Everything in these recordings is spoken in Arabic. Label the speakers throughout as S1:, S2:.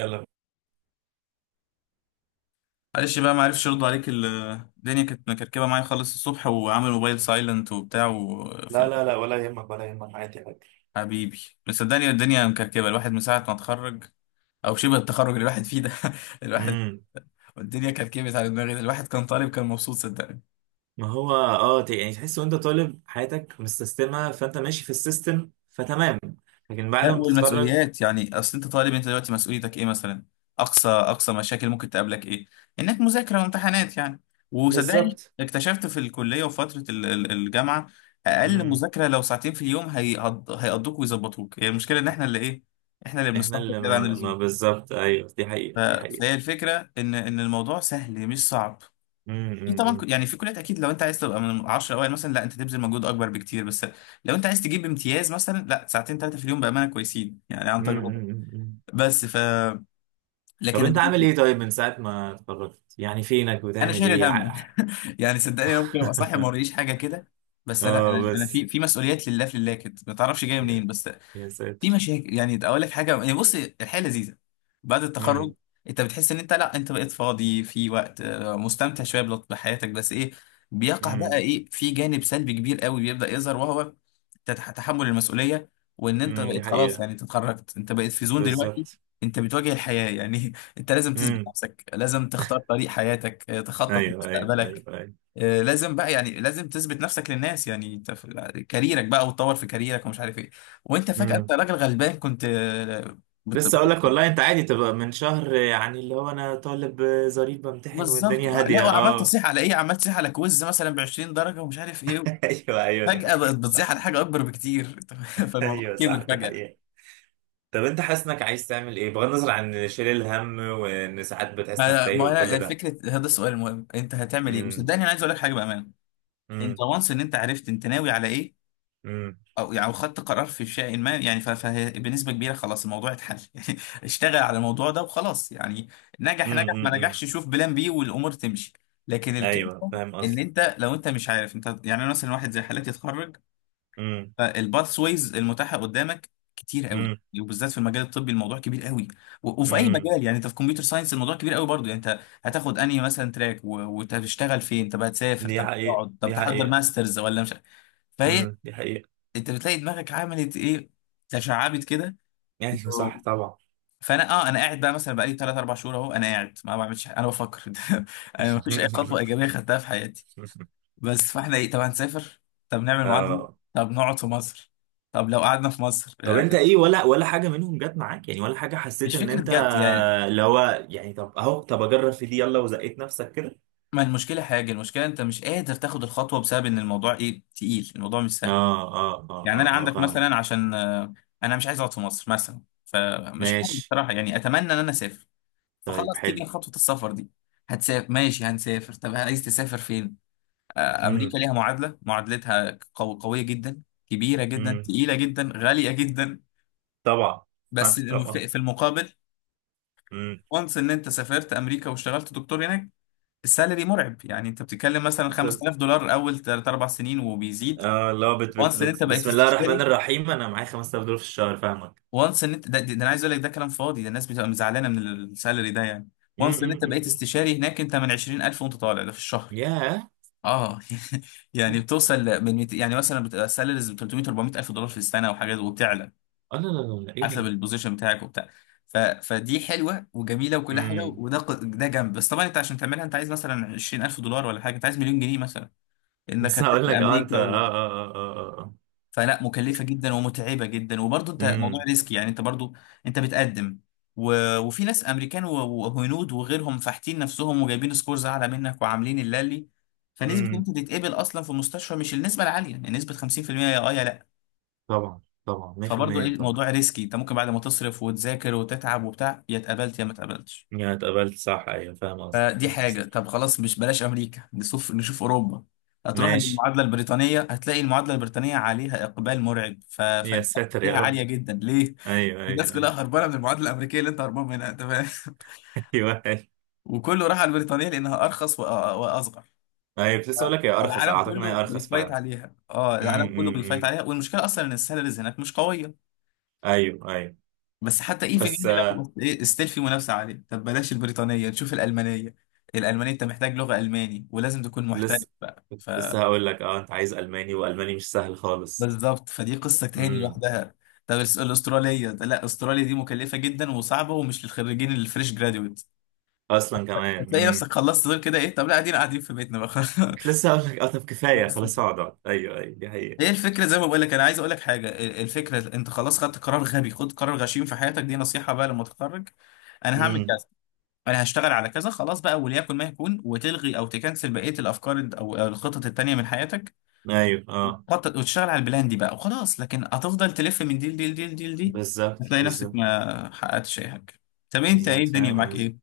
S1: يلا.
S2: معلش بقى ما عرفش يرد عليك الدنيا كانت مكركبه معايا خالص الصبح وعامل موبايل سايلنت وبتاع وفي
S1: لا لا لا، ولا يهمك ولا يهمك، عادي عادي.
S2: حبيبي، مصدقني الدنيا مكركبه، الواحد من ساعه ما اتخرج، او شبه التخرج اللي الواحد فيه ده. الواحد
S1: امم
S2: الدنيا كركبت على دماغي، الواحد كان طالب كان مبسوط صدقني.
S1: ما هو يعني تحس وانت طالب حياتك مستسلمه، فانت ماشي في السيستم فتمام. لكن بعد
S2: لا،
S1: ما تتخرج.
S2: والمسؤوليات، يعني اصل انت طالب، انت دلوقتي مسؤوليتك ايه مثلا؟ اقصى اقصى مشاكل ممكن تقابلك ايه؟ انك مذاكره وامتحانات يعني. وصدقني
S1: بالظبط.
S2: اكتشفت في الكليه وفتره الجامعه، اقل
S1: امم
S2: مذاكره لو ساعتين في اليوم هيقضوك ويظبطوك. هي المشكله ان احنا اللي ايه، احنا اللي
S1: احنا
S2: بنستهتر
S1: اللي
S2: كده عن
S1: ما
S2: اللزوم.
S1: بالظبط. ايوه، دي
S2: ف-
S1: حقيقه دي حقيقه.
S2: فهي الفكره ان الموضوع سهل مش صعب. في طبعا
S1: امم.
S2: يعني في كليات، اكيد لو انت عايز تبقى من 10 اوائل مثلا لا انت تبذل مجهود اكبر بكتير. بس لو انت عايز تجيب امتياز مثلا لا ساعتين ثلاثه في اليوم بامانه كويسين يعني، عن
S1: أمم،
S2: تجربه.
S1: أمم، أمم.
S2: بس ف
S1: طب
S2: لكن
S1: انت عامل
S2: ال-
S1: ايه؟ طيب، من ساعه ما اتخرجت يعني فينك
S2: انا
S1: بتعمل
S2: شايل
S1: ايه
S2: الهم. يعني صدقني ممكن ابقى صاحي ما وريش حاجه كده. بس لا،
S1: اه
S2: انا في
S1: بس.
S2: في مسؤوليات لله في الله كده ما تعرفش جايه
S1: يا
S2: منين بس.
S1: يا
S2: في
S1: ساتر.
S2: مشاكل، يعني اقول لك حاجه، يعني بص، الحياه لذيذه بعد التخرج.
S1: امم
S2: انت بتحس ان انت، لا انت بقيت فاضي في وقت، مستمتع شويه بحياتك. بس ايه بيقع بقى،
S1: امم
S2: ايه في جانب سلبي كبير قوي بيبدا يظهر، وهو تحمل المسؤوليه. وان انت
S1: امم، دي
S2: بقيت خلاص
S1: حقيقه.
S2: يعني، انت اتخرجت، انت بقيت في زون دلوقتي.
S1: بالظبط.
S2: انت بتواجه الحياه يعني انت لازم تثبت نفسك، لازم تختار طريق حياتك، تخطط
S1: ايوه ايوه ايوه
S2: لمستقبلك.
S1: ايوه.
S2: لازم بقى يعني، لازم تثبت نفسك للناس يعني. انت في كاريرك بقى وتطور في كاريرك ومش عارف ايه. وانت فجأة انت
S1: امم.
S2: راجل غلبان كنت. بت-
S1: لسه اقول لك والله، انت عادي تبقى من شهر، يعني اللي هو انا طالب ظريف بمتحن
S2: بالظبط.
S1: والدنيا
S2: لا
S1: هاديه،
S2: وعمال
S1: اه.
S2: تصيح على ايه، عمال تصيح على كويز مثلا ب 20 درجة ومش عارف ايه.
S1: ايوه ايوه، دي
S2: فجأة بقت
S1: حقيقة
S2: بتصيح
S1: صح.
S2: على حاجة اكبر بكتير فالموضوع
S1: ايوه
S2: كبر
S1: صح، دي
S2: فجأة.
S1: حقيقة. طب انت حاسس انك عايز تعمل ايه بغض النظر عن شيل الهم، وان ساعات بتحس انك
S2: ما
S1: تايه
S2: ما انا،
S1: وكل ده؟
S2: فكرة هذا السؤال المهم انت هتعمل ايه.
S1: امم.
S2: وصدقني انا عايز اقول لك حاجة بأمانة، انت
S1: امم
S2: وانس ان انت عرفت انت ناوي على ايه،
S1: امم
S2: او يعني خدت قرار في شيء ما يعني. فبنسبه كبيره خلاص الموضوع اتحل يعني. اشتغل على الموضوع ده وخلاص يعني، نجح
S1: امم.
S2: نجح ما
S1: امم.
S2: نجحش شوف بلان بي والامور تمشي. لكن
S1: ايوه
S2: الكلمه
S1: فاهم
S2: ان
S1: قصدي.
S2: انت لو انت مش عارف انت، يعني أنا مثلا واحد زي حالاتي اتخرج،
S1: امم
S2: فالباث ويز المتاحه قدامك كتير قوي.
S1: امم
S2: وبالذات في المجال الطبي الموضوع كبير قوي. وفي اي
S1: امم،
S2: مجال يعني، انت في كمبيوتر ساينس الموضوع كبير قوي برضه. يعني انت هتاخد انهي مثلا تراك، وتشتغل فين؟ طب هتسافر؟
S1: دي
S2: طب
S1: حقيقة
S2: هتقعد؟ طب
S1: دي
S2: تحضر
S1: حقيقة.
S2: ماسترز ولا مش؟ فهي،
S1: امم، دي حقيقة.
S2: انت بتلاقي دماغك عملت ايه، تشعبت كده.
S1: ايوه
S2: و-
S1: صح طبعا.
S2: فانا انا قاعد بقى مثلا بقالي 3 4 شهور اهو، انا قاعد ما بعملش حاجة، انا بفكر انا ما فيش اي خطوه ايجابيه خدتها في حياتي بس. فاحنا ايه، طب هنسافر؟ طب نعمل معادله؟
S1: اه،
S2: طب نقعد في مصر؟ طب لو قعدنا في مصر
S1: طب
S2: يعني،
S1: انت ايه، ولا حاجه منهم جت معاك يعني، ولا حاجه حسيت
S2: مش
S1: ان
S2: فكره
S1: انت
S2: جد يعني.
S1: اللي هو يعني، طب اهو طب اجرب في دي يلا وزقيت نفسك كده.
S2: ما المشكله حاجه، المشكله انت مش قادر تاخد الخطوه بسبب ان الموضوع ايه، تقيل. الموضوع مش
S1: اه
S2: سهل.
S1: اه اه
S2: يعني
S1: اه
S2: انا
S1: اه،
S2: عندك
S1: فاهم.
S2: مثلا عشان انا مش عايز اقعد في مصر مثلا، فمش عارف
S1: ماشي.
S2: بصراحه يعني. اتمنى ان انا اسافر.
S1: طيب
S2: فخلاص تيجي
S1: حلو.
S2: خطوة السفر دي. هتسافر ماشي، هنسافر. طب عايز تسافر فين؟ أمريكا
S1: امم
S2: ليها معادلة، معادلتها قوية جدا، كبيرة جدا،
S1: امم.
S2: تقيلة جدا، غالية جدا.
S1: طبعا. آه،
S2: بس
S1: طبعا.
S2: في المقابل
S1: امم.
S2: وانس ان انت سافرت امريكا واشتغلت دكتور هناك، السالري مرعب. يعني انت بتتكلم مثلا
S1: كنت-
S2: 5000 دولار اول 3 4 سنين وبيزيد.
S1: اه لا، بت بت
S2: وانس ان انت
S1: بت
S2: بقيت
S1: بسم الله الرحمن
S2: استشاري،
S1: الرحيم، انا معايا $5,000 في الشهر، فاهمك.
S2: وانس ان انت ده. انا عايز اقول لك ده كلام فاضي، ده الناس بتبقى مزعلانه من السالري ده يعني.
S1: امم
S2: وانس ان
S1: امم
S2: انت
S1: امم
S2: بقيت
S1: امم.
S2: استشاري هناك، انت من 20,000 وانت طالع ده في الشهر.
S1: ياه.
S2: اه يعني بتوصل من يعني مثلا بتبقى سالاريز ب 300 400 الف دولار في السنه وحاجات، وبتعلى
S1: اه، لا لا لا لا، ايه
S2: حسب
S1: ده؟
S2: البوزيشن بتاعك وبتاع. فدي حلوه وجميله وكل حاجه،
S1: امم.
S2: وده ده جنب. بس طبعا انت عشان تعملها انت عايز مثلا 20,000 دولار ولا حاجه، انت عايز مليون جنيه مثلا انك
S1: بس هقول
S2: هتسافر
S1: لك، اه انت
S2: امريكا.
S1: اه اه اه اه اه آه.
S2: فلا، مكلفة جدا ومتعبة جدا، وبرضه انت موضوع
S1: امم
S2: ريسك يعني. انت برضه انت بتقدم، وفي ناس امريكان وهنود وغيرهم فاحتين نفسهم وجايبين سكورز اعلى منك وعاملين اللالي. فنسبة ان
S1: امم.
S2: انت تتقبل اصلا في المستشفى مش النسبة العالية، يعني نسبة 50% يا اه يا لا.
S1: طبعا طبعا
S2: فبرضه ايه،
S1: 100% طبعا.
S2: الموضوع ريسكي، انت ممكن بعد ما تصرف وتذاكر وتتعب وبتاع، يا اتقبلت يا ما اتقبلتش.
S1: يا اتقبلت صح، ايوه فاهم قصدي
S2: فدي
S1: فاهم
S2: حاجة.
S1: قصدي.
S2: طب خلاص مش بلاش أمريكا، نشوف نشوف أوروبا. هتروح
S1: ماشي.
S2: المعادلة البريطانية، هتلاقي المعادلة البريطانية عليها إقبال مرعب.
S1: يا
S2: فالمنافسة
S1: ساتر يا
S2: فيها
S1: رب.
S2: عالية جدا، ليه؟
S1: ايوه
S2: الناس
S1: ايوه
S2: كلها
S1: ايوه.
S2: هربانة من المعادلة الأمريكية اللي أنت هربان منها أنت، فاهم؟
S1: ايوه ايوه.
S2: وكله راح على البريطانية لأنها أرخص وأصغر.
S1: أيوة، كنت لسه اقول لك هي ارخص،
S2: العالم
S1: اعتقد ان
S2: كله
S1: هي ارخص
S2: بيفايت
S1: فعلا.
S2: عليها، العالم
S1: امم،
S2: كله
S1: أمم
S2: بيفايت
S1: أمم.
S2: عليها. والمشكله اصلا ان السالاريز هناك مش قويه.
S1: ايوه ايوه.
S2: بس حتى ايفن
S1: بس
S2: يعني
S1: آه،
S2: لو ايه ستيل في منافسه عاليه. طب بلاش البريطانيه نشوف الالمانيه، الالمانيه انت محتاج لغه الماني ولازم تكون محترف
S1: لسه.
S2: بقى.
S1: كنت لسه هقول لك، اه انت عايز الماني والماني مش سهل خالص.
S2: بالظبط، فدي قصة تاني
S1: امم.
S2: لوحدها. طب الأسترالية، لا، أستراليا دي مكلفة جدا وصعبة ومش للخريجين اللي فريش جراديويت.
S1: اصلا كمان.
S2: هتلاقي
S1: امم.
S2: نفسك خلصت دول كده ايه، طب لا قاعدين قاعدين في بيتنا بقى
S1: كنت لسه هقول لك، اه طب كفايه
S2: بس
S1: خلاص،
S2: كده
S1: اقعد اقعد. ايوه ايوه، دي حقيقه.
S2: ايه الفكرة. زي ما بقول لك انا عايز اقول لك حاجة. الفكرة انت خلاص خدت قرار، غبي خد قرار غشيم في حياتك. دي نصيحة بقى، لما تتخرج انا هعمل
S1: امم.
S2: كذا، انا هشتغل على كذا، خلاص بقى وليكن ما يكون. وتلغي او تكنسل بقية الافكار او الخطط التانية من حياتك.
S1: ايوه اه.
S2: خطط وتشتغل على البلان دي بقى وخلاص. لكن هتفضل تلف من دي لدي لدي لدي لدي،
S1: بالظبط
S2: هتلاقي نفسك
S1: بالظبط.
S2: ما حققتش اي حاجه. طب انت ايه
S1: بالظبط
S2: الدنيا
S1: فاهم
S2: معاك
S1: قصدي.
S2: ايه؟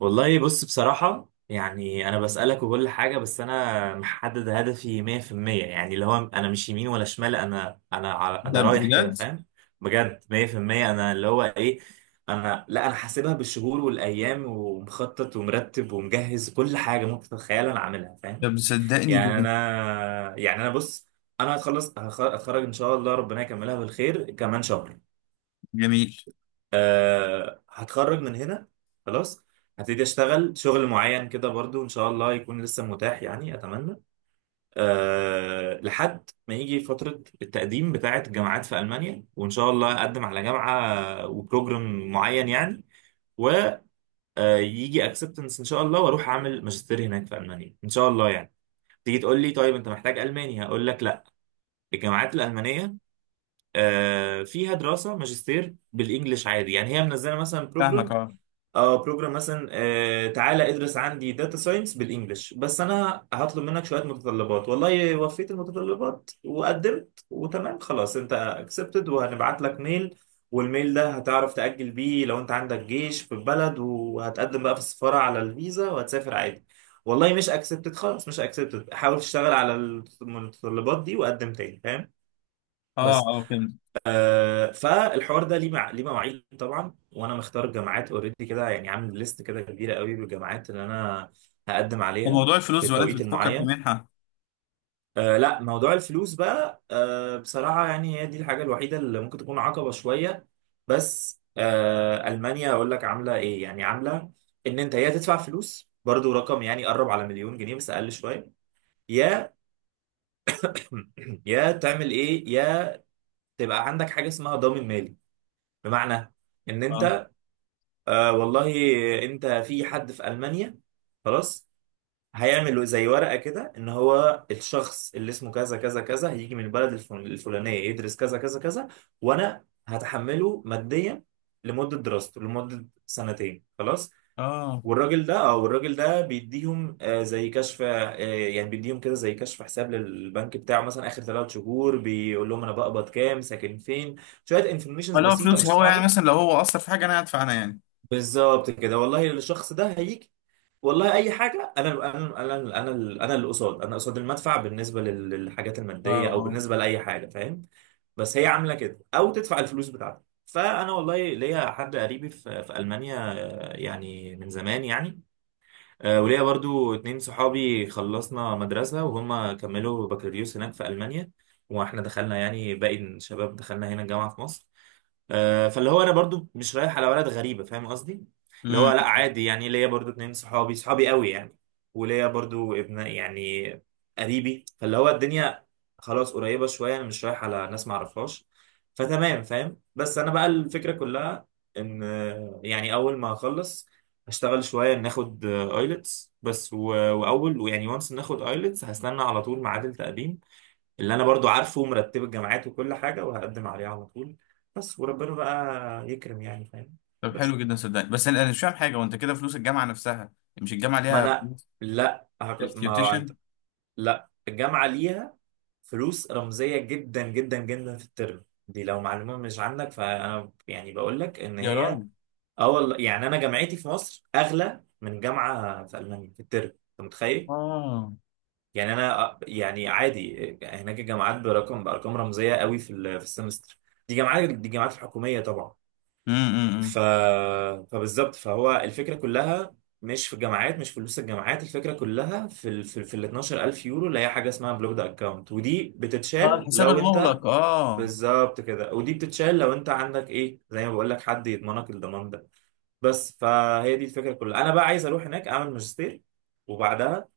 S1: والله بص، بصراحة يعني أنا بسألك وكل حاجة، بس أنا محدد هدفي 100%، يعني اللي هو أنا مش يمين ولا شمال،
S2: ده
S1: أنا رايح كده
S2: بجد؟
S1: فاهم. بجد 100%. أنا اللي هو إيه، لا أنا حاسبها بالشهور والأيام، ومخطط ومرتب ومجهز، كل حاجة ممكن تتخيلها أنا عاملها فاهم.
S2: طب صدقني
S1: يعني
S2: جميل.
S1: أنا يعني أنا بص، هتخرج إن شاء الله، ربنا يكملها بالخير كمان شهر.
S2: جميل،
S1: آه، هتخرج من هنا خلاص. هبتدي اشتغل شغل معين كده برضو، ان شاء الله يكون لسه متاح يعني اتمنى. آه، لحد ما يجي فترة التقديم بتاعة الجامعات في المانيا، وان شاء الله اقدم على جامعة وبروجرام معين يعني، ويجي اكسبتنس ان شاء الله، واروح اعمل ماجستير هناك في المانيا ان شاء الله يعني. تيجي تقول لي طيب انت محتاج الماني، هقول لك لا. الجامعات الالمانيه آه، فيها دراسه ماجستير بالانجلش عادي، يعني هي منزله مثلا
S2: فاهمك.
S1: بروجرام.
S2: اه،
S1: اه، بروجرام مثلا آه تعالى ادرس عندي داتا ساينس بالانجلش، بس انا هطلب منك شويه متطلبات. والله وفيت المتطلبات وقدمت وتمام، خلاص انت اكسبتد وهنبعت لك ميل. والميل ده هتعرف تأجل بيه لو انت عندك جيش في البلد، وهتقدم بقى في السفاره على الفيزا وهتسافر عادي. والله مش اكسبتد، خلاص مش اكسبتد، حاول تشتغل على المتطلبات دي وقدم تاني فاهم.
S2: اه،
S1: بس
S2: اه فهمت.
S1: آه، فالحوار ده ليه ليه مواعيد طبعا، وانا مختار جامعات اوريدي كده يعني، عامل ليست كده كبيره قوي بالجامعات اللي انا هقدم
S2: طب
S1: عليها
S2: موضوع
S1: في
S2: الفلوس ولا انت
S1: التوقيت
S2: بتفكر في
S1: المعين.
S2: منحه؟
S1: آه لا، موضوع الفلوس بقى آه بصراحه، يعني هي دي الحاجه الوحيده اللي ممكن تكون عقبه شويه. بس آه، المانيا اقول لك عامله ايه. يعني عامله ان انت يا تدفع فلوس، برضو رقم يعني قرب على مليون جنيه بس اقل شويه، يا يا تعمل ايه، يا تبقى عندك حاجه اسمها ضامن مالي، بمعنى ان
S2: اه،
S1: انت آه والله انت في حد في المانيا خلاص، هيعمل زي ورقه كده، ان هو الشخص اللي اسمه كذا كذا كذا هيجي من البلد الفلانيه يدرس كذا كذا كذا، وانا هتحمله ماديا لمده دراسته، لمده سنتين خلاص.
S2: اه،
S1: والراجل ده او الراجل ده بيديهم آه زي كشف، آه يعني بيديهم كده زي كشف حساب للبنك بتاعه، مثلا اخر 3 شهور بيقول لهم انا بقبض كام، ساكن فين، شويه انفورميشنز
S2: لو
S1: بسيطه مش
S2: فلوسي هو يعني،
S1: صعبه.
S2: مثلا لو هو اثر في حاجه انا هدفع انا يعني.
S1: بالظبط كده والله، الشخص ده هيجي، والله اي حاجه، انا انا انا انا اللي قصاد، انا قصاد المدفع بالنسبه للحاجات
S2: اه،
S1: الماديه، او
S2: اه،
S1: بالنسبه لاي حاجه فاهم. بس هي عامله كده، او تدفع الفلوس بتاعتك، فانا والله ليا حد قريبي في المانيا آه، يعني من زمان يعني. آه، وليا برضو اتنين صحابي خلصنا مدرسه، وهم كملوا بكالوريوس هناك في المانيا، واحنا دخلنا يعني باقي الشباب دخلنا هنا الجامعه في مصر. آه، فاللي هو انا برضو مش رايح على بلد غريبه فاهم قصدي. اللي هو
S2: امم.
S1: لا عادي يعني، ليا برضو اتنين صحابي صحابي قوي يعني، وليا برضو ابن يعني قريبي، فاللي هو الدنيا خلاص قريبه شويه، انا مش رايح على ناس ما اعرفهاش فتمام فاهم. بس انا بقى الفكره كلها ان آه، يعني اول ما اخلص هشتغل شويه ناخد ايلتس بس واول ويعني وانس ناخد ايلتس هستنى على طول ميعاد التقديم، اللي انا برضو عارفه ومرتب الجامعات وكل حاجه، وهقدم عليه على طول بس، وربنا بقى يكرم يعني فاهم.
S2: طب
S1: بس،
S2: حلو جدا صدقني. بس انا، مش فاهم حاجه وانت كده. فلوس الجامعه نفسها، مش الجامعه
S1: ما
S2: ليها
S1: انا
S2: فلوس؟
S1: ما انت.
S2: التيوتيشن.
S1: لا الجامعه ليها فلوس رمزيه جدا جدا جدا في الترم دي، لو معلومه مش عندك فانا يعني بقول لك ان
S2: يا
S1: هي
S2: راجل.
S1: اه والله، يعني انا جامعتي في مصر اغلى من جامعه في المانيا في الترم، انت متخيل.
S2: اه.
S1: يعني انا آه، يعني عادي هناك الجامعات برقم بارقام رمزيه قوي في السمستر، دي جامعات دي جامعات الحكوميه طبعا.
S2: امم.
S1: ف... فبالظبط، فهو الفكرة كلها مش في الجامعات، مش في فلوس الجامعات، الفكرة كلها في ال 12,000 يورو اللي هي حاجة اسمها بلوكد اكونت، ودي
S2: اه،
S1: بتتشال
S2: الحساب
S1: لو انت
S2: المغلق. اه،
S1: بالظبط كده. ودي بتتشال لو انت عندك ايه، زي ما بقول لك حد يضمنك، الضمان ده بس. فهي دي الفكرة كلها، انا بقى عايز اروح هناك اعمل ماجستير، وبعدها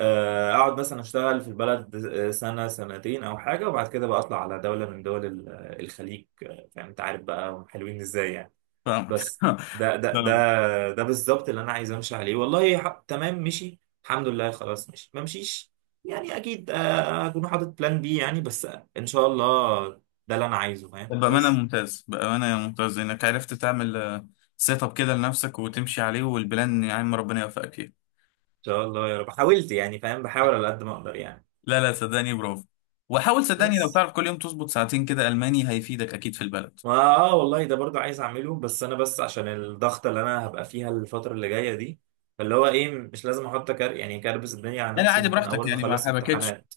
S1: آه، اقعد مثلا اشتغل في البلد آه، سنة سنتين او حاجة، وبعد كده بقى اطلع على دولة من دول الخليج آه، فاهم انت عارف بقى هم حلوين ازاي يعني
S2: فاهمك
S1: بس. ده ده
S2: فاهمك.
S1: ده ده بالظبط اللي انا عايز امشي عليه والله، تمام مشي الحمد لله خلاص، مشي ما مشيش يعني، اكيد آه، هكون حاطط بلان بي يعني بس، ان شاء الله. ده اللي انا عايزه فاهم
S2: بأمانة
S1: بس.
S2: ممتاز، بأمانة ممتاز إنك عرفت تعمل سيت اب كده لنفسك وتمشي عليه. والبلان يا عم ربنا يوفقك فيه.
S1: ان شاء الله يا رب، حاولت يعني فاهم، بحاول على قد ما اقدر يعني.
S2: لا لا، صدقني برافو. وحاول، صدقني لو
S1: بس
S2: تعرف كل يوم تظبط ساعتين كده ألماني هيفيدك أكيد في البلد.
S1: ما اه والله ده برضو عايز اعمله، بس انا بس عشان الضغطه اللي انا هبقى فيها الفتره اللي جايه دي، فاللي هو ايه مش لازم احط كار يعني كربس الدنيا على
S2: يعني
S1: نفسي،
S2: عادي
S1: ممكن
S2: براحتك
S1: اول ما
S2: يعني، ما
S1: اخلص
S2: حبكتش.
S1: امتحانات،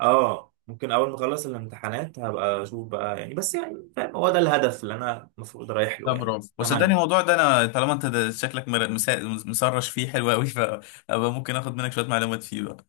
S1: اه ممكن اول ما اخلص الامتحانات هبقى اشوف بقى يعني بس، يعني فاهم هو ده الهدف اللي انا المفروض رايح
S2: لا
S1: له يعني
S2: برافو. وصدقني
S1: تمام.
S2: الموضوع ده، أنا طالما أنت ده شكلك مسرش فيه، حلو أوي، فأبقى ممكن آخد منك شوية معلومات فيه بقى.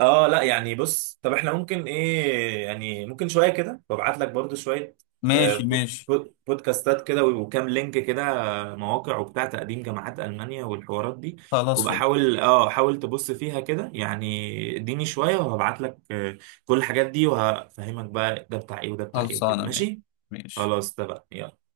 S1: اه لا يعني بص، طب احنا ممكن ايه يعني، ممكن شويه كده وابعت لك برضو شويه آه،
S2: ماشي ماشي.
S1: بودكاستات كده وكام لينك كده آه، مواقع وبتاع تقديم جامعات المانيا والحوارات دي،
S2: خلاص
S1: وبقى
S2: فل
S1: حاول اه حاول تبص فيها كده يعني، اديني شويه وهبعت لك آه، كل الحاجات دي وهفهمك بقى ده بتاع ايه وده بتاع ايه وكده
S2: خلصانة ماشي.
S1: ماشي.
S2: ماشي.
S1: خلاص ده بقى، يلا.